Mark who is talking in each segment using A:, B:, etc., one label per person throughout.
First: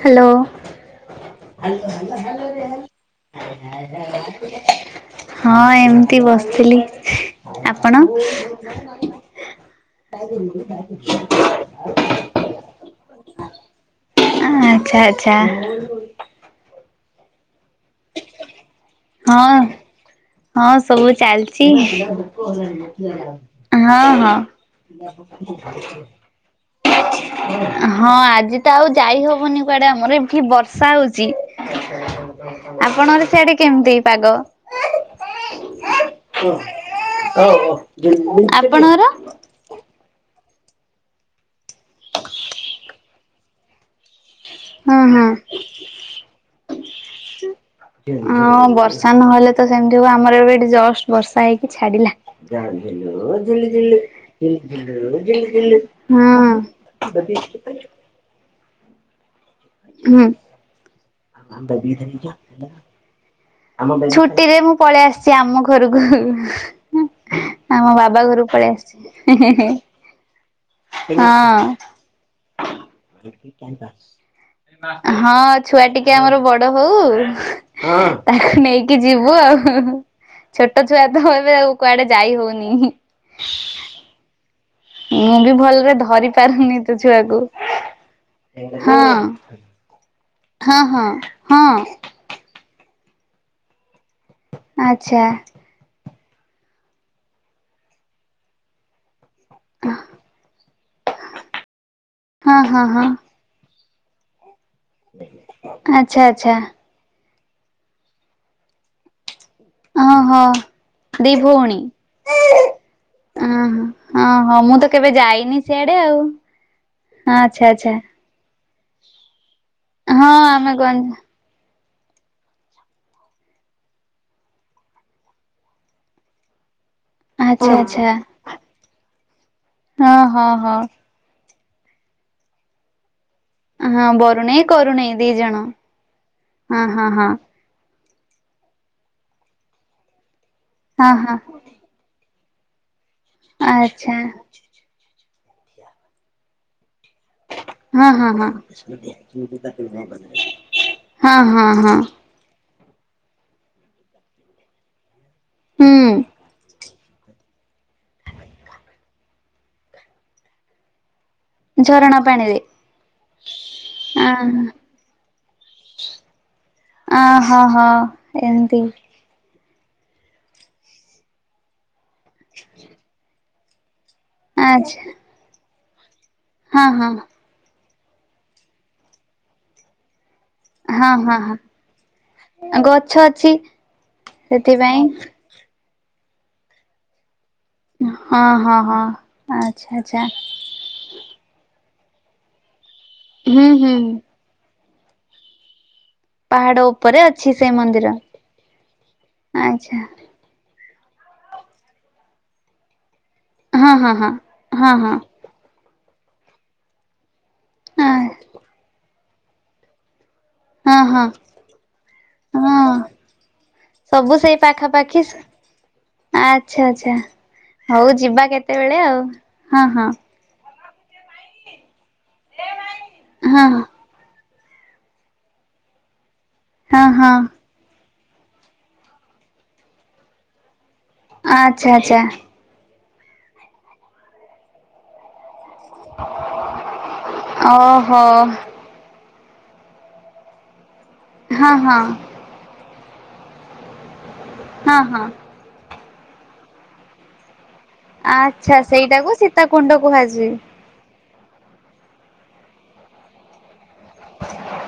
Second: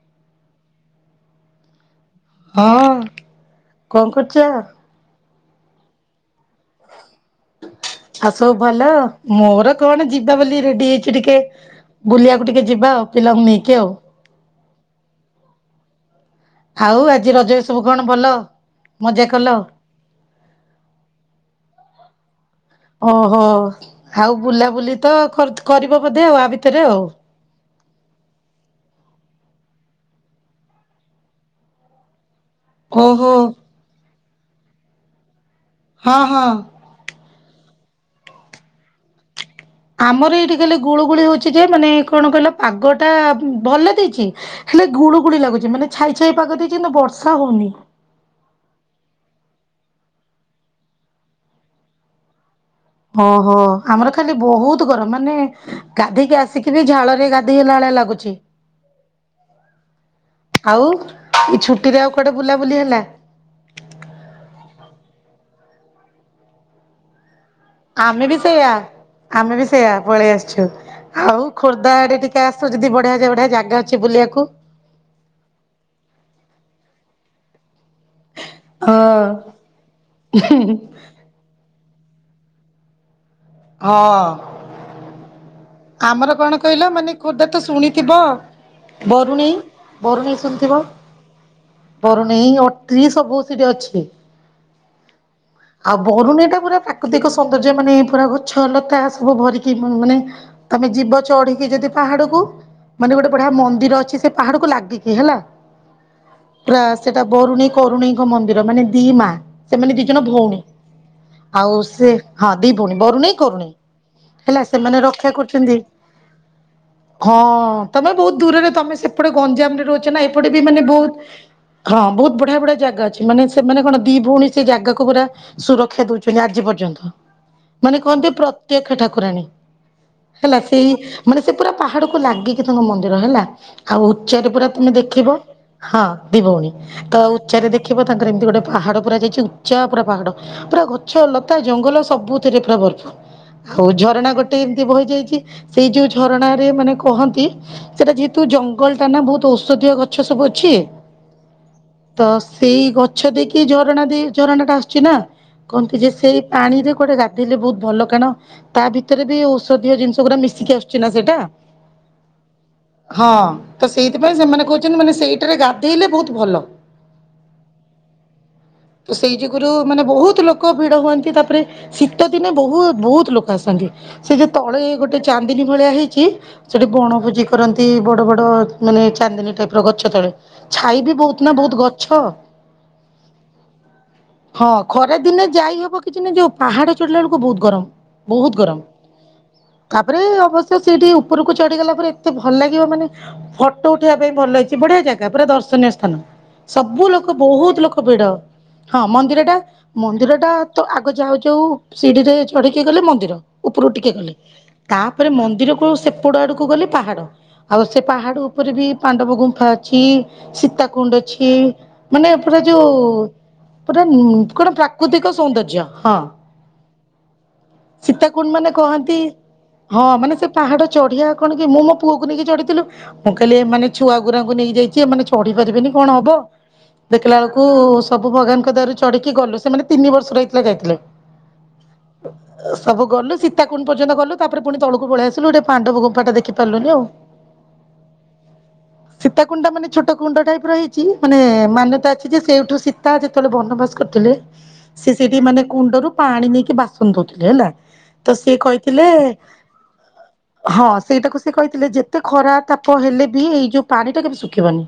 A: Hello.
B: ହଁ କଣ କରୁଚ?
A: ହଁ ଏମିତି ବସିଥିଲି। ଆପଣ
B: ଆଉ ସବୁ ଭଲ ମୋର କଣ ଯିବା ବୋଲି ରେଡି ହେଇଚି ଟିକେ ବୁଲିବାକୁ ଟିକେ ଯିବା ଆଉ ପିଲାଙ୍କୁ ନେଇକି ଆଉ।
A: ଆଁ ଆଚ୍ଛା ଆଚ୍ଛା।
B: ଆଉ ଆଜି ରଜରେ ସବୁ କଣ ଭଲ ମଜା
A: ହଁ।
B: କଲ?
A: ହଁ ସବୁ ଚାଲିଚି ହଁ ହଁ।
B: କର୍ତ କରିବ ବୋଧେ ଆଉ ଆ ଭିତରେ ଆଉ?
A: ହଁ ଆଜି ତ ଆଉ ଯାଇ ହବନି କୁଆଡେ ଆମର ଏଠି ବର୍ଷା ହଉଚି। ଆପଣଙ୍କର
B: ଓହୋ
A: ସିଆଡେ କେମିତି ପାଗ?
B: ହଁ ହଁ
A: ଆପଣଙ୍କର?
B: ଆମର ଏଇଠି କହିଲେ ଗୁଳୁଗୁଳି ହଉଚି ଯେ ମାନେ କଣ କହିଲ ପାଗଟା ଭଲ ଦେଇଚି ହେଲେ
A: ହଁ
B: ଗୁଳୁ
A: ହଁ
B: ଗୁଳି ଲାଗୁଚି ମାନେ ଛାଇ ଛାଇ ପାଗ ଦେଇଚି କିନ୍ତୁ ବର୍ଷା ହଉନି।
A: ହଁ ବର୍ଷା ନହେଲେ ତ ସେମିତି ହବ ଆମର ଏବେ ଏଠି ଜଷ୍ଟ ବର୍ଷା ହେଇକି ଛାଡିଲା।
B: ଓହୋ ଆମର ଖାଲି ବହୁତ
A: ହୁଁ।
B: ସେ ବି ଝାଳରେ ଗାଧୋଇ ହେଲା ଭଳିଆ ଲାଗୁଚି।
A: ହୁଁ
B: ଆଉ ଏଇ ଛୁଟିରେ ଆଉ କଆଡେ ବୁଲାବୁଲି ହେଲା?
A: ଛୁଟିରେ ମୁଁ ପଳେଇ ଆସିଚି ଆମ ଘରକୁ। ଆମ ବାବା
B: ଆମେ ବି
A: ଘରକୁ
B: ସେଇୟା
A: ପଳେଇ ଆସିଛି।
B: ଆମେ ବି ସେଇୟା ପଳେଇ ଆସିଚୁ ଆଉ
A: ହଁ
B: ଖୋର୍ଦ୍ଧା ଆଡେ ଟିକେ କେ ଆସ ଯଦି ବଢିଆ ଯା ବଢିଆ ଜାଗା ଅଛି ବୁଲିବାକୁ।
A: ହଁ ଛୁଆ ଟିକେ ଆମର ବଡ ହଉ ନେଇକି
B: ହଁ
A: ଯିବୁ ଆଉ ଛୋଟ ଛୁଆ ତ ଏବେ ଆଉ କୁଆଡେ ଯାଇ ହଉନି।
B: ହଁ।
A: ମୁଁ ବି ଭଲରେ ଧରି ପାରୁନି
B: କହିଲ
A: ତୋ
B: ମାନେ
A: ଛୁଆକୁ
B: ଖୋର୍ଦ୍ଧା ତ ଶୁଣିଥିବ
A: ହଁ।
B: ବରୁଣେଇ ବରୁଣେଇ ଶୁଣିଥିବ
A: ହଁ ହଁ ହଁ
B: ବରୁଣେଇ ଅଟ୍ରି ସବୁ ସେଠି ଅଛି।
A: ଆଚ୍ଛା।
B: ଆଉ ବରୁଣେଇଟା ପୁରା ପାକୃତିକ ସୌନ୍ଦର୍ଯ୍ୟ ମାନେ ପୁରା ଗଛ, ଲତା ସବୁ ଭରିକି ମ ମାନେ ତମେ ଯିବ ଚଢିକି ଯଦି ପାହାଡକୁ
A: ହଁ ହଁ ହଁ
B: ମାନେ ଗୋଟେ ଗୋଟେ ବଢିଆ ମନ୍ଦିର ଅଛି ସେ ପାହାଡକୁ ଲାଗିକି ହେଲା,
A: ଆଚ୍ଛା ଆଚ୍ଛା
B: ପ୍ରାସ ସେଟା ବରୁଣେଇ କରୁଣେଇଙ୍କ ମନ୍ଦିର ମାନେ ଦି ମା ସେମାନେ ଦି ଜଣ
A: ଓହୋ।
B: ଭଉଣୀ।
A: ଦି
B: ଆଉ
A: ଭଉଣୀ
B: ସେ ହଁ ଦି ଭଉଣୀ ବରୁଣେଇ, କରୁଣେଇ
A: ଓହୋ ହଁ ହଁ
B: ହେଲା
A: ମୁଁ ତ
B: ସେମାନେ
A: କେବେ
B: ରକ୍ଷା
A: ଯାଇନି
B: କରୁଛନ୍ତି। ଦି
A: ସିଆଡେ ଆଉ।
B: ହଁ
A: ଆଚ୍ଛା ଆଚ୍ଛା
B: ତମେ ବହୁତ ଦୂରରେ ତମେ ସେପଟେ ଗଞ୍ଜାମରେ ରହୁ କାହିଁକିନା
A: ହଁ
B: ଏପଟେ ବି
A: ଆମେ
B: ମାନେ
A: ଗଞ୍ଜ
B: ବହୁତ ହଁ ବହୁତ ବଢିଆ ବଢିଆ ଜାଗା ଅଛି, ମାନେ ସେମାନେ କଣ ଦି ଭଉଣୀ ସେ ଜାଗାକୁ ପୁରା ସୁରକ୍ଷା ଦଉଛନ୍ତି ଆଜି ପର୍ଯ୍ୟନ୍ତ,
A: ଆଚ୍ଛା
B: ମାନେ
A: ଆଚ୍ଛା।
B: କହନ୍ତି ପ୍ରତ୍ୟକ୍ଷ ଠାକୁରାଣୀ।
A: ହଁ ହଁ
B: ହେଲା
A: ହଁ
B: ସେଇ ମାନେ ସେ ପୁରା ପାହାଡକୁ ଲାଗିକି ତାଙ୍କ ମନ୍ଦିର ହେଲା। ଆଉ
A: ହଁ
B: ଉଚ୍ଚରେ
A: ବରୁଣେଇ
B: ପୁରା ତୁମେ
A: କରୁଣେଇ ଦି
B: ଦେଖିବ
A: ଜଣ
B: ହଁ ଦି ଭଉଣୀ,
A: ହଁ ହଁ
B: ତ
A: ହଁ।
B: ଉଚାରେ ଦେଖିବ ତାଙ୍କର ଏମିତି ଗୋଟେ ପାହାଡ ପୁରା ଯାଇଛି ଉଚା ପୁରା ପାହାଡ, ପୁରା
A: ହଁ
B: ଗଛ
A: ହଁ
B: ଲତା ଜଙ୍ଗଲ ସବୁଥିରେ ପୁରା ବର୍ଫ ପୁରୁ ଆଉ
A: ଆଚ୍ଛା
B: ଝରଣା ଗୋଟେ ଏମିତି ବହିଯାଇଛି। ସେଇ ଯୋଉ ଝରଣ ରେ ମାନେ କୁହନ୍ତି।
A: ହଁ
B: ସେଟା
A: ହଁ
B: ଯେହେତୁ
A: ହଁ
B: ଜଙ୍ଗଲ ଟା ନା ବହୁତ ଔଷଧୀୟ ଗଛ ସବୁ ଅଛି,
A: ହଁ ହଁ ହଁ।
B: ତ ସେଇ ଗଛ ଦେଇକି ଝରଣା ଦେଇ ଝରଣା ଟା ଆସୁଛି ନା, କୁହନ୍ତିୁ ଯେ ସେଇ
A: ହୁଁ
B: ପାଣିରେ ଗୋଟେ ଗାଧୋଇଲେ ବହୁତ ଭଲ କାଣ ତା ଭିତରେ ବି ଔଷଧୀୟ ଜିନିଷ ଗୁଡା ମିଶିକି ଆସୁଛି ନା ସେଇଟା।
A: ଝରଣା ପାଣିରେ
B: ହଁ, ତ ସେଇଥିପାଇଁ ସେମାନେ କହୁ
A: ଅ
B: ଚନି ମାନେ ସେଇଟାରେ ଗାଧେଇଲେ ବହୁତ ଭଲ।
A: ଅହୋ ହଁ ଏମତି।
B: ତ ସେଇ ଯୁଗୁରୁ ମାନେ ବହୁତ ଲୋକ ଭିଡ ହୁଅନ୍ତି, ତାପରେ ଶୀତ ଦିନେ ବହୁ ବହୁତ ଲୋକ ଆସନ୍ତି। ସେ ଯୋ ତଳେ
A: ଆଚ୍ଛା
B: ଗୋଟେ ଚାନ୍ଦିନୀ ଭଳିଆ ହେଇଛି
A: ହଁ
B: ସେଠି
A: ହଁ।
B: ବଣଭୋଜି କରନ୍ତି, ବଡ଼ ବଡ଼ ମାନେ ଚାନ୍ଦିନୀ ଟାଇପ୍ ର ଗଛ ତଳେ। ଛାଇ
A: ହଁ
B: ବି
A: ହଁ
B: ବହୁତ ନା
A: ହଁ
B: ବହୁତ ଗଛ।
A: ଗଛ ଅଛି
B: ହଁ
A: ସେଥିପାଇଁ
B: ଖରା ଦିନେ ଯାଇ ହବ କିଛି ନାହିଁ ଯୋଉ ପାହାଡ ଚଢିଲା ବେଳକୁ ବହୁତ ଗରମ।
A: ହଁ
B: ବହୁତ
A: ହଁ
B: ଗରମ।
A: ହଁ। ଆଚ୍ଛା
B: ତାପରେ
A: ଆଚ୍ଛା
B: ଅବଶ୍ୟ ସେଇଠି ଉପରକୁ ଚଢିଗଲା ପରେ ଏତେ ଭଲ ଲାଗିବ ମାନେ
A: ହୁଁ
B: ଫଟୋ
A: ହୁଁ
B: ଉଠେଇବା ପାଇଁ ଭଲ ହେଇଛି। ସେ ବଢିଆ ଜାଗା ପୁରା ଦର୍ଶନୀୟ ସ୍ଥାନ।
A: ପାହାଡ
B: ସବୁ
A: ଉପରେ
B: ଲୋକ
A: ଅଛି ସେ
B: ବହୁତ ଲୋକ
A: ମନ୍ଦିର।
B: ଭିଡ ହଁ ମନ୍ଦିର ଟା
A: ଆଚ୍ଛା
B: ମନ୍ଦିରଟା ତ ଆଗ ଯାଉ ଯାଉ ସିଡିିରେ ଚଢିକି ଗଲେ ମନ୍ଦିର
A: ହଁ
B: ଉପରୁକୁ
A: ହଁ
B: ଟିକେ
A: ହଁ
B: ଗଲେ।
A: ହଁ ହଁ
B: ତାପରେ ମନ୍ଦିରକୁ ସେପଡ ଆଡକୁ ଗଲେ ପାହାଡ ଆଉ ସେ ପାହାଡ ଉପରେ ବି ପାଣ୍ଡବ ଗୁମ୍ଫା ଅଛି,
A: ହଁ
B: ସୀତାକୁୁଣ୍ଡ
A: ହଁ।
B: ଅଛି, ମାନେ ପୁରା ଯୋଉ
A: ହଁ
B: ପୁରା ଉଁ
A: ସବୁ ସେଇ
B: କଣ ପ୍ରାକୃତିକ
A: ପାଖାପାଖି
B: ସୌନ୍ଦର୍ଯ୍ୟ ହଁ।
A: ଆଚ୍ଛା ଆଚ୍ଛା ହଉ ଯିବା
B: ସୀତାକୁୁଣ୍ଡ ମାନେ
A: କେତେବେଳେ
B: କହନ୍ତି।
A: ଆଉ
B: ହଁ ମାନେ ସେ ପାହାଡ ଚଢିଆ କଣ କି ମୁଁ ମୋ ପୁଅକୁ ନେଇକି ଚଢିଥିଲୁ ମୁଁ କହିଲି ଏ
A: ହଁ
B: ମାନେ ଛୁ ଛୁଆଗୁୁରାଙ୍କୁ ନେଇ ଯାଇଛି ଏମାନେ ଚଢି ପାରିବେନି କଣ ହବ,
A: ହଁ ହଁ
B: ଦେଖିଲା ବେଳକୁ କୁ ସବୁ ଭଗବାନଙ୍କ ଦୟା ରୁ ଚଢିକି ଗଲୁ ସେମାନେ ତିନି ବର୍ଷର ଯାଇଥିଲେ।
A: ଆଚ୍ଛା ଆଚ୍ଛା।
B: ସବୁ ଗଲୁ ସୀତାକୁଣ୍ଡ ପର୍ଯ୍ୟନ୍ତ ଗଲୁ, ତାପରେ ପୁଣି ତଳକୁ ପଳେଇ ଆସିଲୁ ଗୋଟେ ପାଣ୍ଡବ ଗୁମ୍ଫା ଟା ଦେଖି ପାରିଲୁନି ଆଉ।
A: ଓହୋ।
B: ସୀତା କୁଣ୍ଡା ମାନେ ଛୋଟ କୁଣ୍ଡ ଟାଇପ ର ହେଇଛି ମାନେ
A: ହଁ ହଁ
B: ମାନ୍ୟତା ଅଛି ଯେ ସେଇଠୁ ସି ତ ଯେତେବେଳେ ବନବାସ କରିଥିଲେ
A: ହଁ
B: ସେ
A: ହଁ।
B: ସେଠି ମାନେ କୁଣ୍ଡରୁ ପାଣି ନେଇକି ବାସନ ଧୋଉଥିଲେ ହେଲା ତ ସିଏ କହିଥିଲେ।
A: ସିତା କୁଣ୍ଡ କୁହାଯାଏ।
B: ହଁ ସେଇଟାକୁ ସେ କହିଥିଲେ ଯେତେ ଖରା ତାପ ହେଲେ ବି ଏଇ ଯୋଉ ପାଣି ଟା କେବେ ଶୁଖିବନି।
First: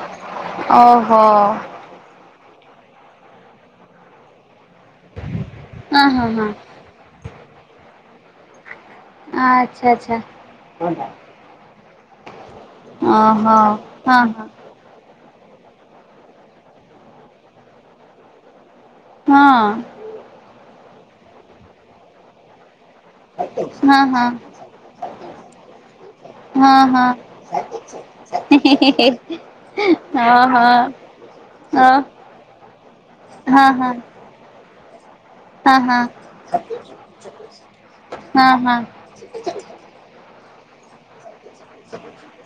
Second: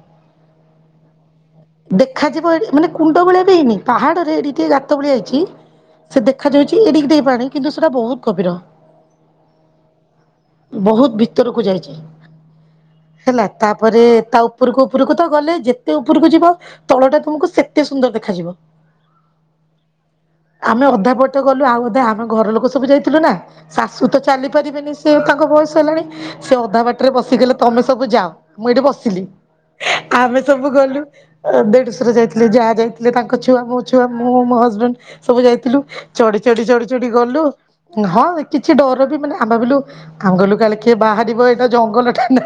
A: ଓହୋ
B: ଦେଖାଯିବ ଏଡ଼େ ମାନେ କୁଣ୍ଡ ଭଳିଆ ବି ହେଇନି ପାହାଡରେ ଏଡ଼ିଟିଏ ଗାତ ଭଳିଆ ହେଇଛି
A: ହଁ
B: ସେ
A: ହଁ ହଁ।
B: ଦେଖାଯାଉଛି ଏଡିକି ଟିଏ ପାଣି କିନ୍ତୁ ସେଟା ବହୁତ ଗଭୀର।
A: ଆଚ୍ଛା ଆଚ୍ଛା।
B: ବହୁତ ଭିତରକୁ ଯାଇଛି ହେଲା
A: ଓହୋ
B: ତାପରେ
A: ହଁ
B: ଟା
A: ହଁ।
B: ଉ ଉପରକୁ ଉପରକୁ ତ ଗଲେ ଯେତେ ଉପରକୁ ଯିବ ତଳଟା ତୁମକୁ ସେତେ ସୁନ୍ଦର ଦେଖାଯିବ।
A: ହଁ।
B: ଆମେ ଅଧା ପଟ ଗଲୁ ଆଉ ଅଧା ଆମେ ଘର ଲୋକ ସବୁ ଯାଇଥିଲୁ ନା ସା
A: ହଁ
B: ଶୁ ତ ଚାଲି
A: ହଁ
B: ପାରିବେନି ସେ ତାଙ୍କ ବୟସ ହେଲାଣି ସେ
A: ହଁ
B: ଅଧା ବାଟରେ
A: ହଁ
B: ବସିଗଲେ ତମେ ସବୁ ଯାଅ। ମୁଁ ଏଇଠି ବସିଲି
A: ଓହୋ। ଓ
B: ଆମେ
A: ହଁ
B: ସବୁ ଗଲୁ
A: ହଁ
B: ଦେଢସୁର ଯାଇଥିଲେ ଯାହା ଯାଇ ଯେ ତାଙ୍କ ଛୁଆ
A: ହଁ
B: ମୋ ଛୁଆ ମୁଁ ମୋ ହଜବେଣ୍ଡ ସବୁ ଯାଇଥିଲୁ
A: ହଁ।
B: ଚଢି ଚଢି ଚଢି ଚଢି ଗଲୁ ହଁ ଙ୍କର ବି ମାନେ ଆମେ ଭାବିଲୁ ଆମେ ଗଲୁ କାଳେ କିଏ ବାହାରିବ ଜଙ୍ଗଲ ଟା ନା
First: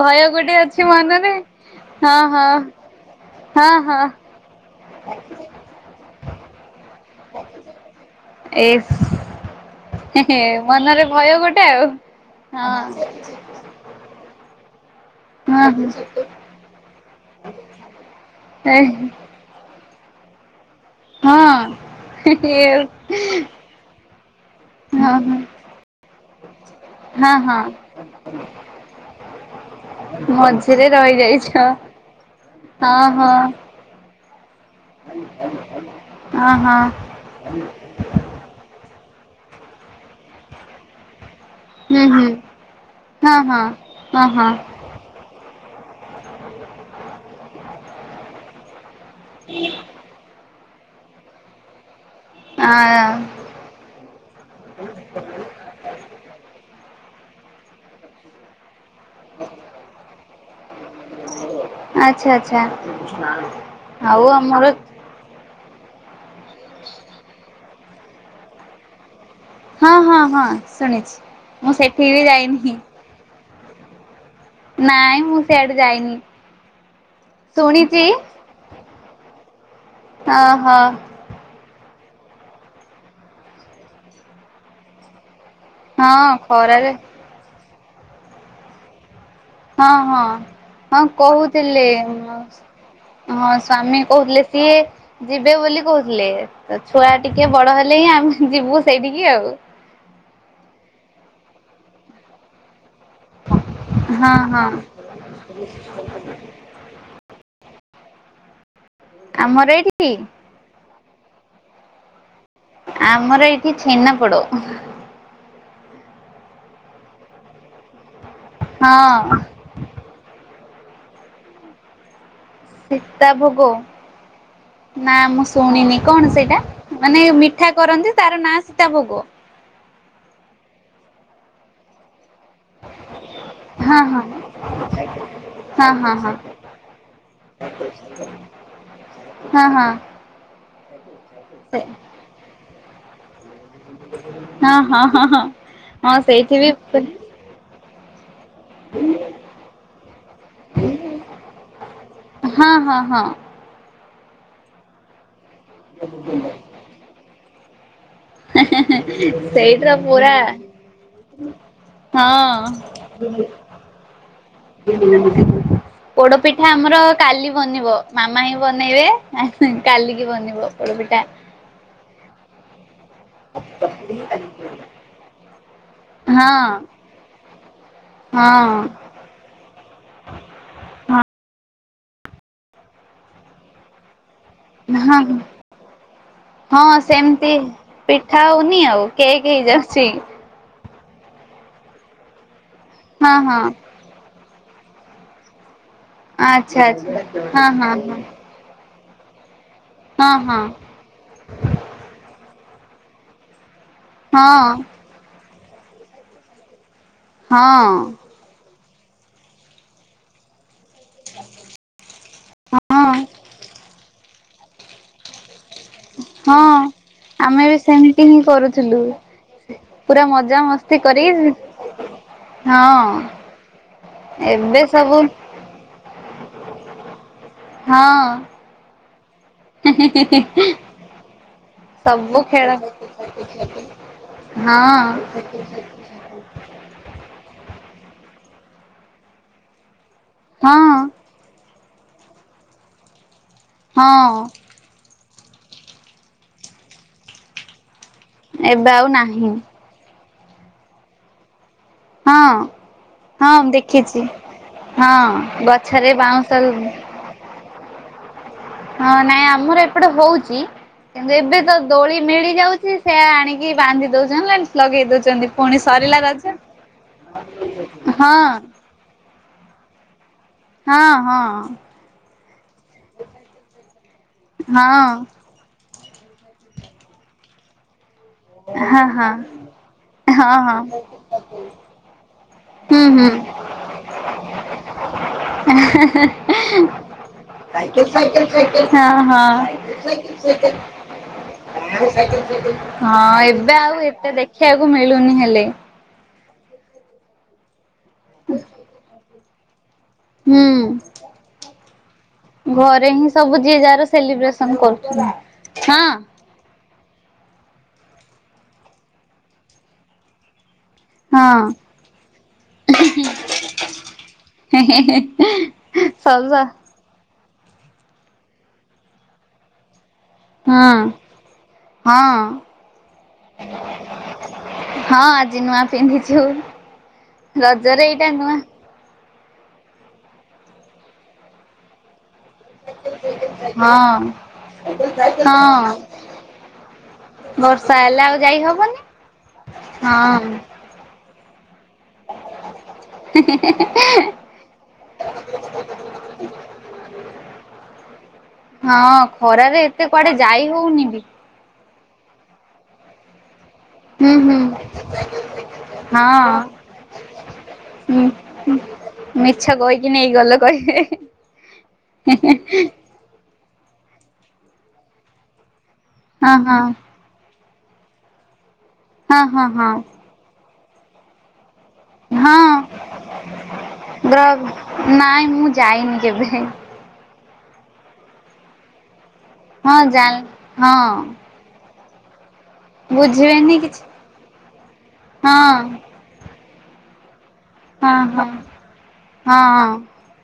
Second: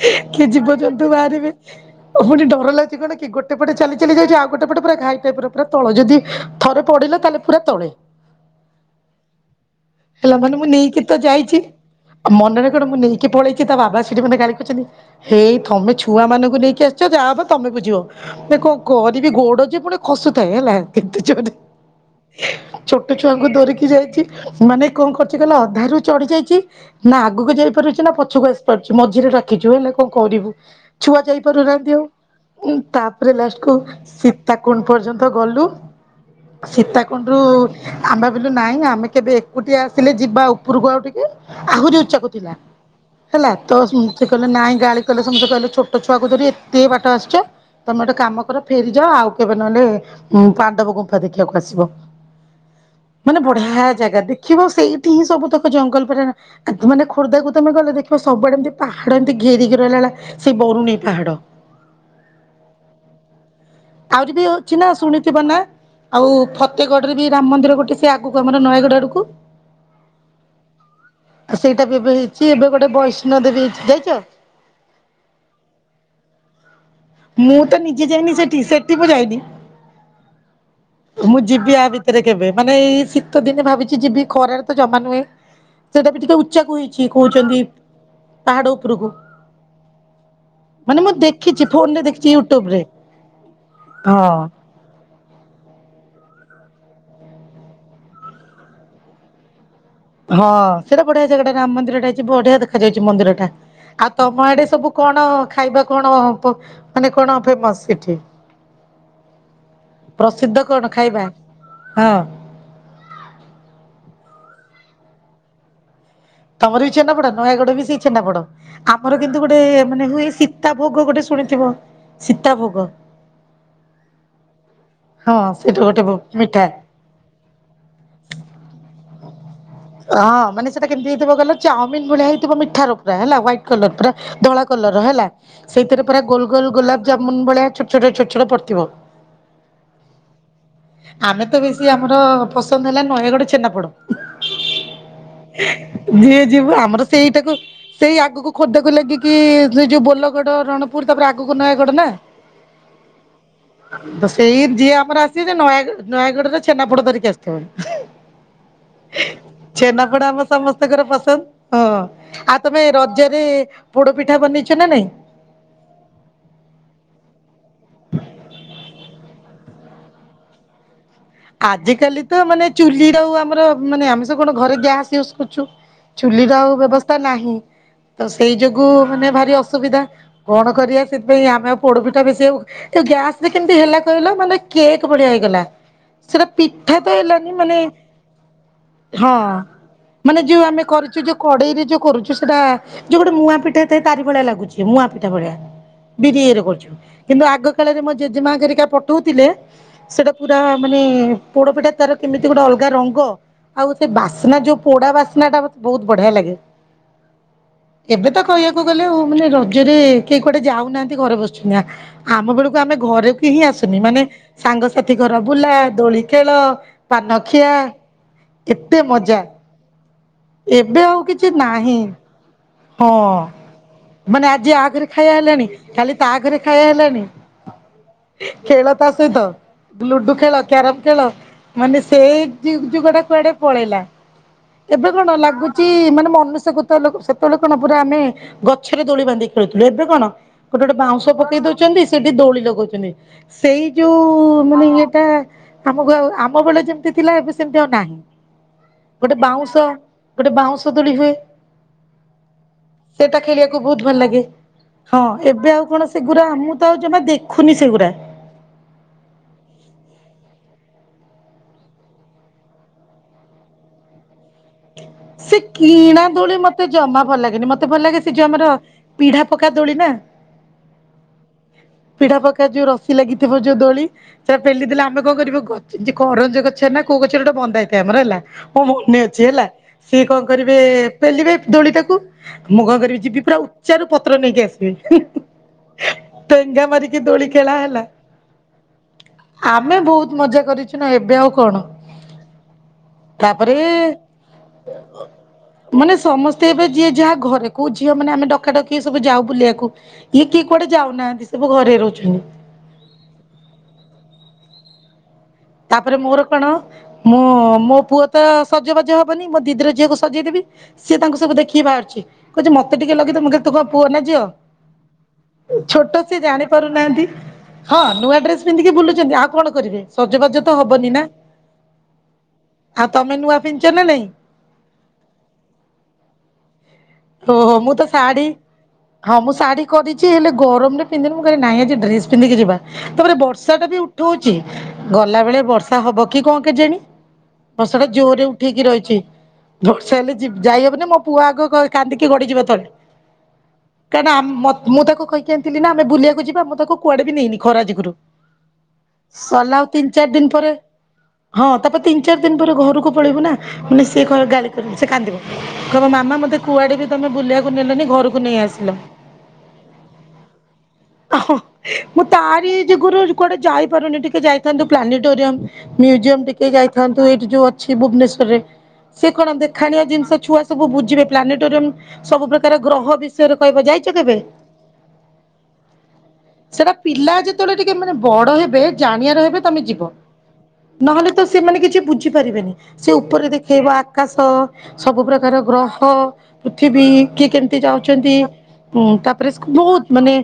A: ଭୟ
B: କିଏ
A: ଗୋଟେ
B: ଯିବ
A: ଅଛି
B: ଜନ୍ତୁ
A: ମନରେ
B: ବାହାରିବେ।
A: ହଁ
B: ପୁଣି
A: ହଁ।
B: ଡର ଲାଗୁଛି କଣ କି ଗୋଟେ ପଟେ
A: ହଁ
B: ଚାଲି
A: ହଁ
B: ଚାଲି ଯାଇଛୁ ଆ ଗୋଟେ ପଟେ ପୁରା ଘାଇ ଟାଇପ ର ପୁରା ତଳ ଯଦି ଥରେ ପଡିଲା ତାହେଲେ ପୁରା ତଳେ।
A: ଏସ
B: ହେଲା ମାନେ ମୁଁ ନେଇକି
A: ମନରେ
B: ତ
A: ଭୟ
B: ଯାଇଛି।
A: ଗୋଟେ ଆଉ।
B: ଆଉ ମନରେ କଣ ମୁଁ ନେଇକି ପଳେଇକି ତା ବାବା ସେଠି ମୋତେ ଗାଳି କରୁଛନ୍ତି ହେଇ
A: ହଁ ହଁ
B: ତମେ ଛୁଆ ମାନଙ୍କୁ ନେଇକି ଆସି ଛ ଯାହା ହବ ତମେ ବୁଝିବ ମୁ କଣ
A: ହଁ
B: କରିବି ଗୋଡ ଯେ ପୁଣି ଖସୁଥାଏ ହେଲା। କେତେ
A: ହଁ।
B: ଜୋରେ
A: ହଁ
B: ଛୋଟ
A: ହଁ
B: ଛୁଆଙ୍କୁ ଧରିକି ଯାଇଛି। ମାନେ କଣ କରୁଛି କହିଲ ଅଧାରୁୁ ଚଢି ଯାଇଛି। ନା
A: ହଁ
B: ଆଗକୁ
A: ହଁ
B: ଯାଇପାରୁଛି ନା ପଛକୁ ଆସି ପାରୁଛି ମଝିରେ ଲାଖିଛୁ ହେଲା କଣ କରିବୁ।
A: ମଝିରେ
B: ଛୁଆ ଯାଇ
A: ରହିଯାଇଛ।
B: ପାରୁନାହାନ୍ତି ଆଉ
A: ହଁ
B: ତାପରେ
A: ହଁ
B: ଲାଷ୍ଟକୁୁ ଶୀ ସୀତାକୁଣ୍ଡ ପର୍ଯ୍ୟନ୍ତ ଗଲୁ
A: ହଁ ହଁ
B: ସୀତାକୁଣ୍ଡରୁ ଆମେ ଭବିଲୁ ନାଇଁ ଆମେ କେବେ ଏକୁଟିଆ ଆସିଲେ ଯିବା ଉପରକୁ ଆଉ ଟିକେ ଆହୁରି
A: ହୁଁ
B: ଉଚ୍ଚାକୁ
A: ହୁଁ
B: ଥିଲା
A: ହଁ
B: ହେଲା
A: ହଁ।
B: ତ ସେ
A: ହଁ
B: କହିଲେ
A: ହଁ
B: ନାଇଁ ଗାଳି କହିଲେ ସମସ୍ତେ କହିଲେ ଛୋଟ ଛୁଆକୁ ଯଦି ଏତେ ବାଟ ଆସିଛ ତମ ଗୋଟେ କାମ କର ଫେରିଯାଅ ଆଉ କେବେ ନହେଲେ ଉ ପାଣ୍ଡବ ଗୁମ୍ଫା ଦେଖିବାକୁ ଆସିବ
A: ହଁ
B: ମାନେ ବଢିଆ ଜାଗା ଦେଖିବ ସେଇଠି ହିଁ ସବୁ ତକ ଜଙ୍ଗଲ ପରେ ମାନେ ଖୋର୍ଦ୍ଧାକୁ ତମେ ଗଲେ ଦେଖିବ ସବୁବେଳେ ଏମିତି ପାହାଡ଼ ଏମିତି ଘେରି କି ରହିଲା ଭଳିଆ ସେ ବରୁଣେଇ ପାହାଡ
A: ଆଚ୍ଛା ଆଚ୍ଛା ଆଉ
B: ଆହୁରି ବି
A: ଆମର
B: ଅଛି ନା ଶୁଣିଥିବ ନା ଆଉ ଫତେଗଡ ରେ ବି ରାମ ମନ୍ଦିର ଗୋଟେ ସେ ଆଗକୁ ଆମର ନୟାଗଡ଼ ଆଡକୁ
A: ହଁ ହଁ ହଁ ଶୁଣିଛି
B: ଆ
A: ମୁଁ
B: ସେଇଟା ବି
A: ସେଠିକି
B: ଏବେ ହେଇଛି ଏବେ
A: ଯାଇନି।
B: ଗୋଟେ ବୈଷ୍ଣ ଦେବୀ ହେଇଛି ଯାଇଛ
A: ନାଇଁ ମୁଁ ସେଆଡେ ଯାଇନି
B: ମୁଁ ତ
A: ଶୁଣିଛି
B: ନିଜେ ଯାଇନି ସେଠିକି ସେଠି ଯାଇନି
A: ଓହୋ
B: ମୁଁ ଯିବି ଆ ଭିତରେ କେବେ ମାନେ ଏଇ ଶୀତ ଦିନେ ଭାବିଛି ଯିବି ଖରାରେ ତ ଜମା ନୁହେଁ ସେଇଟା
A: ହଁ
B: ବି ଟିକେ ଉଚ୍ଚାକୁ
A: ଖରାରେ
B: ହେଇଛି କହୁଛନ୍ତି ପାହାଡ ଉପରକୁ
A: ହଁ ହଁ
B: ମାନେ
A: ହଁ
B: ମୁଁ ଦେଖିଛି
A: କହୁଥିଲେ
B: ଫୋନରେ ଦେଖିଛି
A: ମାଉସୀ।
B: ୟୁଟ୍ୟୁବ ରେ
A: ହଁ ସ୍ଵାମୀ
B: ହଁ।
A: କହୁଥିଲେ କି ଯିବେ ବୋଲି କହୁଥିଲେ ତ ଛୁଆ ଟିକେ ବଡ ହେଲେ ହିଁ ଆମେ ଯିବୁ ସେଇଠିକି ଆଉ।
B: ହଁ ସେଇଟା ବଢିଆ ଜାଗ ଗଟା ରାମ ମନ୍ଦିରା ଟା ହେଇଛି ବଢିଆ ଦେ ଖାଯାଉଛି ମନ୍ଦିର ଟା ଆଉ
A: ହଁ
B: ତମ ଆଡେ
A: ହଁ
B: ସବୁ କଣ ଖାଇବା କଣ ମାନେ କଣ ଫେମସ ସେଠି
A: ଆମର ଏଇଠି
B: ପ୍ରସିଦ୍ଧ କଣ? ଖାଇବା ହଁ
A: ଆମର ଏଇଠି ଛେନାପୋଡ।
B: ତମର ବି ଛେନାପଡା ନୟାଗଡ ବି ସେଇ ଛେନାପଡ। ଆମର
A: ହଁ
B: କିନ୍ତୁ ଗୋଟେ ମାନେ ହୁଏ ଶୀ ତା ଭୋଗ ଗୋଟେ ଶୁଣିଥିବ? ସୀତା ଭୋଗ
A: ସୀତା ଭୋଗ ନା
B: ହଁ
A: ମୁଁ
B: ସେଇଟା
A: ଶୁଣିନି
B: ଗୋଟେ
A: କଣ ସେଟା?
B: ମିଠା।
A: ମାନେ ମିଠା କରନ୍ତି ତାର ନାଁ ସୀତା ଭୋଗ।
B: ହଁ ମାନେ ସେଟା କେମିତି ହେଇଥିବ କାହିଲ ଚାଉମିନ ଭଳିଆ ହେଇଥିବ ମିଠା ରା ପୁରା। ଲର
A: ହଁ
B: ପୁରା
A: ହଁ
B: ଧଳା କଲର ହେଲା
A: ହଁ
B: ସେଇଥିରେ
A: ହଁ
B: ପା
A: ହଁ
B: ଗୋଲ ଗୋଲ ଗୋଲାପ ଜାମୁନ ଭଳିଆ ଛୋଟ ଛୋଟ ଛୋଟ ଛୋଟ ହେଇ ଥିବା।
A: ହଁ ହଁ
B: ଆମେ ତ
A: ସେ
B: ବେଶୀ ଆମର ପସନ୍ଦ ହେଲା ନୟାଗଡ ଛେନାପୋଡ।
A: ହଁ ହଁ ହଁ ହଁ ହଁ
B: ଯିଏ
A: ସେଇଠି ବି
B: ଯିବ ଆମର ସେଇଟାକୁ ସେଇ ଆଗକୁ ଖୋର୍ଦ୍ଧାକୁ ଲାଗିକି ସେ ଯୋଉ ବୋଲଗଡ ରଣପୁର ତାପରେ ଆଗକୁ ନୟାଗଡ ନା।
A: ହଁ ହଁ ହଁ।
B: ତ ସେଇ ଯିଏ ଆମର ଆସିବ ସେ ନୟାଗଡ ନୟାଗଡରେ ଛେନାପୋଡ ଧରିକି ଆସିଥିବ।
A: ସେଇଟା
B: ଛେନାପୋଡ
A: ପୁରା
B: ଆମ ସମସ୍ତଙ୍କର ପସନ୍ଦ। ହଁ ଆଉ
A: ହଁ।
B: ତମେ ରଜରେ ପୋଡ଼ ପିଠା ବନେଇ
A: ଏ ପୋଡପିଠା ଆମର କାଲି ବନିବ। ମାମା ହିଁ ବନେଇବେ କାଲିକି ବନିବ ପୋଡପିଠା।
B: ଆଜ କାଲି ତ ମାନେ ଚୁଲି ର ଆର ମାନେ ଆମେ କଣ ଘରେ ଗ୍ୟାସ୍ ଇଉଜ କରୁଛୁ ଚୁଲି
A: ହଁ
B: ର ବ୍ୟବସ୍ଥା ନାହିଁ। ତ
A: ହଁ
B: ସେଇ ଯୋଗୁ ମାନେ ଭାରି ଅସୁବିଧା। କଣ କରିବା ସେଥିପାଇଁ ଆମେ ଆ ପୋଡପିଠା ବେଶୀ ଆଉ ଗ୍ୟାସ ରେ କେମିତି ହେଲା କହିଲ। ମାନେ କେକ୍
A: ହଁ
B: ଭଳିଆ
A: ହଁ।
B: ହେଇଗଲା। ସେଟା ପିଠା
A: ହଁ
B: ତ ହେଲାନି
A: ସେମିତି
B: ମାନେ
A: ପିଠା ହଉନି ଆଉ
B: ହଁ
A: କେକ୍ ହେଇଯାଉଛି।
B: ମାନେ ଯଉ ଆମେ କରିଛୁ ଯୋଉ କଡେଇରେ ଯୋଉ କରୁଛୁ ସେଟା ଯୋଉ ଗୋଟେ
A: ହଁ
B: ମୁୂଆ
A: ହଁ
B: ପିଠା ଏଥିରେ ତାରି ଭଳିଆ ଲାଗୁଛି ମୁଁ [inaudible] ଭଳିଆ। ବିରିରେ
A: ଆଚ୍ଛା
B: କରୁଛି
A: ଆଚ୍ଛା
B: କିନ୍ତୁ
A: ହଁ
B: ଆଗ
A: ହଁ
B: କାଳରେ ମୋ
A: ହଁ।
B: ଜେଜେ ମାଙ୍କରିକା ପଠଉଥିଲେ ସେଟା
A: ହଁ ହଁ
B: ପୁରା ମାନେ ପୋଡପିଠା ତାର କେମିତି ଗୋଟେ ଅଲଗା ରଙ୍ଗ ଆଉ ସେ ବାସ୍ନା
A: ହଁ
B: ଯୋଉ ପୋଡା ବାସ୍ନା ଟା ବହୁତ ବଢିଆ ଲାଗେ। ଏବେ
A: ହଁ
B: ତ କହିବାକୁ ଗଲେ ଉ ମାନେ ରଜରେ କେହି କୁଆଡେ ଯାଉନାହାନ୍ତି ଘରେ ବସିଛିି ନା। ଆମ ବେଳକୁ ଆମେ
A: ହଁ
B: ଘରେକି ହିଁ ଆସିନି ମାନେ ସାଙ୍ଗସାଥି ଘର ବୁଲା ଦୋଳିଖେଳ,
A: ହଁ। ଆମେ
B: ପାନଖିଆ
A: ବି ସେମିତି ହିଁ କରୁଥିଲୁ
B: ଏତେ ମଜା।
A: ପୁରା ମ
B: ଏବେ ଆଉ କିଛି ନାହିଁ। ହଁ ମାନେ ଆଜି ଆ
A: ଏବେ
B: ଆଗରେ
A: ସବୁ
B: ଖାଇବା ହେଲାଣି କାଲି ତା ଆଗରେ ଖାଇବା ହେଲାଣି।
A: ହଁ।
B: ଖେଳ ତା ସହିତ। ଲୁଡୁ ଖେଳ, କ୍ୟାରମ ଖେଳ। ମାନେ
A: ସବୁ
B: ସେଇ ଯୁ
A: ଖେଳ
B: ଯୁଗ ଟା କୁଆଡେ ପଳେଇଲା। ଏବେ କଣ
A: ହଁ
B: ଲାଗୁଛି ମାନେ ମନୁଷ୍ୟ କ ସେତେବେଳେ କଣ ପୁରା ଆମେ ଗଛରେ ଦୋଳି ବନ୍ଧୀକି ଖେଳୁଥିଲେ। ଏବେ କଣ
A: ହଁ
B: ଗୋଟେ ଗୋଟେ ବାଉଁଶ ପକେଇ ଦଉ ଦଉଛନ୍ତି ସେଠି ଦୋଳି ଲଗଉଛନ୍ତି। ସେଇ
A: ହଁ
B: ଯୋଉ ମାନେ ଇଏଟା ଆମ ଵେ ଆମ ବେଳେ ଯେମିତି ଥିଲା ଏବେ ସେମତି ଆଉ ନାହିଁ।
A: ଏବେ ଆଉ
B: ଗୋଟେ
A: ନାହିଁ
B: ବାଉଁଶ ଗୋଟେ ବାଉଁଶଦୋଳିରେ
A: ହଁ।
B: ସେଟା
A: ହଁ
B: ଖେଳିବାକୁ ବହୁତ ଭଲ
A: ଦେଖିଛି
B: ଲାଗେ। ହଁ ଏବେ ଆଉ କଣ
A: ଗଛରେ
B: ସେଗୁରା
A: ବାଉଁଶ
B: ଆମକୁତ ଆଉ ଜମା ଦେଖ ଖୁନି ସେଗୁରା।
A: ହଁ ନାଇଁ ଆମର ଏପଟେ ହଉଛି। କିନ୍ତୁ ଏବେ ତ ଦୋଳି ମିଳିଯାଉଛି। ସେ ଆଣିକି ବାନ୍ଧି ଦଉଛନ୍ତି, ଲଗେଇ ଦଉଛ
B: ସେ କିଣା ଦୋଳି ମତେ ଜମା ଭଲ ଲାଗେନି। ମତେ ଭଲ ଲାଗେ
A: ହଁ
B: ସେ ଯୋଉ ଆମର ପିଢା ପକା ଦୋଳି ନା?
A: ହଁ ହଁ।
B: ପିଢା ପକା ଯୋଉ ରସି ଲାଗିଥିବ ଯୋଉ ଦୋଳି। ସେଟା ପେଲି ଦେଲେ
A: ହଁ
B: ଆମେ କଣ କରିବ ଗୋ ଯେ କରଞ୍ଜ ଗଛ ନା କୋଉ ଗଛରେ ଗୋଟେ ବନ୍ଧା ହେଇଥାଏ ଆମର ହେଲା। ମୋ
A: ହଁ ହଁ
B: ମନେ
A: ହଁ
B: ଅଛି ହେଲା। ସେ କଣ
A: ହଁ
B: କରିବେ ପେଲିବେ ଦୋଳିଟାକୁ। ମୁଁ କଣ
A: ହୁଁ
B: କରିବି
A: ହୁଁ
B: ଯିବି ପୁରା ଉଚାରୁ ପତ୍ର ନେଇକି ଆସିବି। ଟେଙ୍ଗା ମାରିକି ଦୋଳି ଖେଳା ହେଲା।
A: ହଁ ହଁ
B: ଆମେ ବହୁତ ମଜା କରିଛୁ। ନା ଏବେ ଆଉ କଣ?
A: ହଁ ଏବେ ଆଉ
B: ତାପରେ
A: ଏତେ ଦେଖିବାକୁ ମିଳୁନି ହେଲେ।
B: ମାନେ ସମସ୍ତେ ଏବେ ଯିଏ ଯାହା ଘରେ। କୋଉ ଝିଅ ମାନେ ଆମେ ଡକା ଡକି ସବୁ ଯାଉ ବୁଲିବାକୁ। ଇଏ କିଏ କୁଆଡ଼େ
A: ହୁଁ
B: ଯାଉନାହାନ୍ତି। ସବୁ ଘରେ ରହୁଛନ୍ତି।
A: ଘରେ ହିଁ ସବୁ ଯିଏ ଯାହାର ସେଲିବ୍ରେସନ କରୁଛନ୍ତି।
B: ତାପରେ
A: ହଁ।
B: ମୋର କଣ ମୁଁ ମୋ ପୁଅ ତ ସଜବାଜ ହବନି ମୋ ଦିଦିର ଝିଅକୁ ସଜେଇ ଦେବି। ସିଏ ତାଙ୍କୁ ସବୁ
A: ହଁ
B: ଦେଖିକି ବାହାରୁଛି। କହୁଛି ମତେ ଟିକେ ଲଗେଇ ଦବ ମୁଁ କହିଲି ତୁ କଣ ପୁଅ ନା ଝିଅ?
A: ହେଁ ହେଁ।
B: ଛୋଟ ସେ
A: ସରୁ ସା
B: ଜାଣିପାରୁନି। ନାହାନ୍ତି ହଁ ନୂଆ ଡ୍ରେସ ପିନ୍ଧିକି ବୁଲୁଛନ୍ତି। ଆଉ କଣ କରିବେ? ସଜବାଜ ତ
A: ହଁ
B: ହବନି ନା
A: ହଁ।
B: ଆଉ ତମେ ନୂଆ ପିନ୍ଧିଛ ନା ନାଇଁ
A: ହଁ ଆଜି ନୂଆ ପିନ୍ଧିଛୁ ଆଉ।
B: ଓହୋ ମୁଁ ତ ସାଢ଼ୀ ହଁ ମୁଁ ଶାଢୀ କରିଛି। ହେଲେ ଗରମରେ ପିନ୍ଧିନି ମୁଁ କହିଲି ନାଇଁ ଆଜି ଡ୍ରେସ ପିନ୍ଧିକି ଯିବା। ତାପରେ ବର୍ଷା ଟା
A: ହଁ
B: ବି ଉଠଉଛି। ଗଲା ବେଳେ
A: ହଁ।
B: ବର୍ଷା ହବ କି କଣ କେଜାଣି? ବର୍ଷା ଟା
A: ହେଲେ ଆଉ
B: ଜୋରେ
A: ଯାଇ
B: ଉଠେଇକି
A: ହବନି
B: ରହିଛି ବର୍ଷା ହେଲେ
A: ହଁ।
B: ଯିବି ଯାଇହବନି ମୋ ପୁଅ ଆଗ କାନ୍ଦିକି ଗଡ଼ିଯିବ ତଳେ।
A: ହେଁ ହେଁ ହେଁ।
B: କାଁଇନା ଆମ ମତ ମୁଁ ତାକୁ କହିକି ଆସିଥିଲି ନା ଆମେ ବୁଲିବାକୁ ଯିବା। ମୁଁ ତାକୁ କୁଆଡ଼େ ବି ନେଇନି ଖରା ଯୋଗୁରୁ।
A: ହଁ ହଁ
B: ସରିଲା
A: ଖରାରେ
B: ଆଉ
A: ଏତେ
B: ତିନି ଚାରି
A: କୁଆଡ଼େ
B: ଦିନ ପରେ
A: ଯାଇ ହଉନିବି।
B: ହଁ ତାପରେ ତିନି ଚାରି ଦିନ ପରେ ଘରକୁ ପଳେଇବୁ ନା। ମାନେ ସେ
A: ହୁଁ
B: କଣ
A: ହୁଁ
B: ଗାଳି କରିବ ସେ କାନ୍ଦିବ? କହିବ ମାମା ମତେ
A: ହଁ।
B: କୁଆଡ଼େ ବି ତମେ ବୁଲିଆକୁ ନେଲନି
A: ହୁଁ
B: ଘରକୁ ନେଇ ଆସିଲ।
A: ମିଛ କହିକି ନେଇଗଲ କହିବେ। ହେଁ ହେଁ।
B: କଆଡ଼େ ଯାଇପାରୁନି ଟିକେ ଯାଇଥାନ୍ତୁ ପ୍ଲାନିଟୋରିୟମ ମ୍ୟୁଜିୟମ
A: ହଁ
B: ଟିକେ
A: ହଁ।
B: ଯାଇଥାନ୍ତୁ। ତ ଏଇଠି ଯୋଉ ଅଛି ଭୁବନେଶ୍ବରରେ। ସେ
A: ହଁ
B: କଣ
A: ହଁ ହଁ
B: ଦେଖାଣିଆ ଜିନିଷ ଛୁଆ ସବୁ ବୁଝିବେ। ପ୍ଲାନେଟୋରିୟମ୍ ସବୁ
A: ହଁ
B: ପ୍ରକାର ଗ୍ରହ ବିଷୟରେ କହିବ। ଯାଇଛ କେବେ?
A: ଗ୍ର ନାଇଁ ମୁଁ ଯାଇନି କେବେ।
B: ସେଟା ପିଲା ଯେତେବେଳେ ଟିକେ ମାନେ ବଡ ହେବେ ଜାଣିଆର ହେବେ ତମେ
A: ହଁ
B: ଯିବ,
A: ଜାଣି ହଁ
B: ନହେଲେ ତ ସେମାନେ କିଛି ବୁଝିପାରିବେନି ସେ ଉପରେ
A: ବୁଝିବେନି
B: ଦେଖେଇବ
A: କିଛି
B: ଆକାଶ ସବୁ ପ୍ରକାର
A: ହଁ।
B: ଗ୍ରହ ଅ ପୃଥିବୀ କିଏ କେମିତି
A: ହଁ
B: ଯାଉଛନ୍ତି
A: ହଁ
B: ଉମ ତାପରେ
A: ହଁ
B: ବହୁତ
A: ହଁ
B: ମାନେ।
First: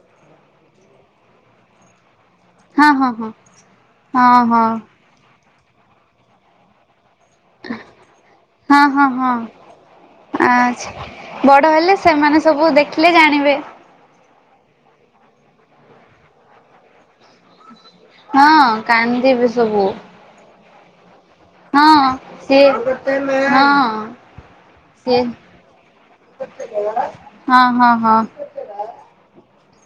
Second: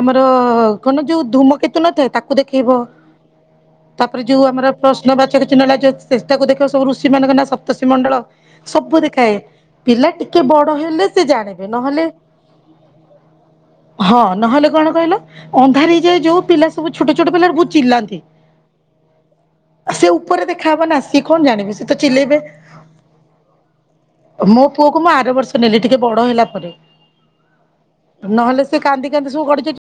B: ଆମର କଣ ଯୋଉ ଧୂମକେତୁ ନଥାଏ ତାକୁ କୁ ଦେଖେଇବ
A: ହଁ ହଁ
B: ତାପରେ
A: ହଁ
B: ଯୋଉ ଆମର
A: ହଁ।
B: ପ୍ରସ୍ ନ ବାଚକ ଚିହ୍ନ ହେଲା ଯେ ଚେଷ୍ଟାକୁ ଦେଖେଇଵ ସବୁ ଋଷି ମାନଙ୍କ ନା ସପ୍ତର୍ସିମଣ୍ଡଳ
A: ହଁ
B: ସବୁ
A: ହଁ
B: ଦେଖାଏ।
A: ହଁ
B: ପିଲା ଟିକେ ବଡ
A: ଆଚ୍ଛା
B: ହେଲେ ସେ
A: ବଡ
B: ଜାଣିବେ
A: ହେଲେ
B: ନହେଲେ
A: ସେମାନେ ସବୁ ଦେଖିଲେ ଜାଣିବେ।
B: ହଁ ନହେଲେ କଣ କହିଲ ଅନ୍ଧାର ହେଇଯାଏ ଯୋଉ ପିଲା ସବୁ ଛୋଟ ଛୋଟ ପିଲାରୁ ବହୁତ ଚିଲ୍ଲାନ୍ତି।
A: ହଁ କାନ୍ଦିବେ ସବୁ।
B: ଉପରେ ଦେଖାହବ ନା ସେ କଣ ଜାଣିବେ ସେ ତ
A: ହଁ
B: ଚିଲେଇବେ।
A: ସିଏ ହଁ।
B: ମୋ ପୁଅକୁ ମୁଁ
A: ସିଏ
B: ଆର ବର୍ଷ ନେଲି ଟିକେ ବଡ ହେଲା ପରେ
A: ହଁ ହଁ ହଁ।
B: ନହେଲେ ସେ କାନ୍ଦିକାନ୍ଦି ସୁ ଗଡିଯାଉଚି।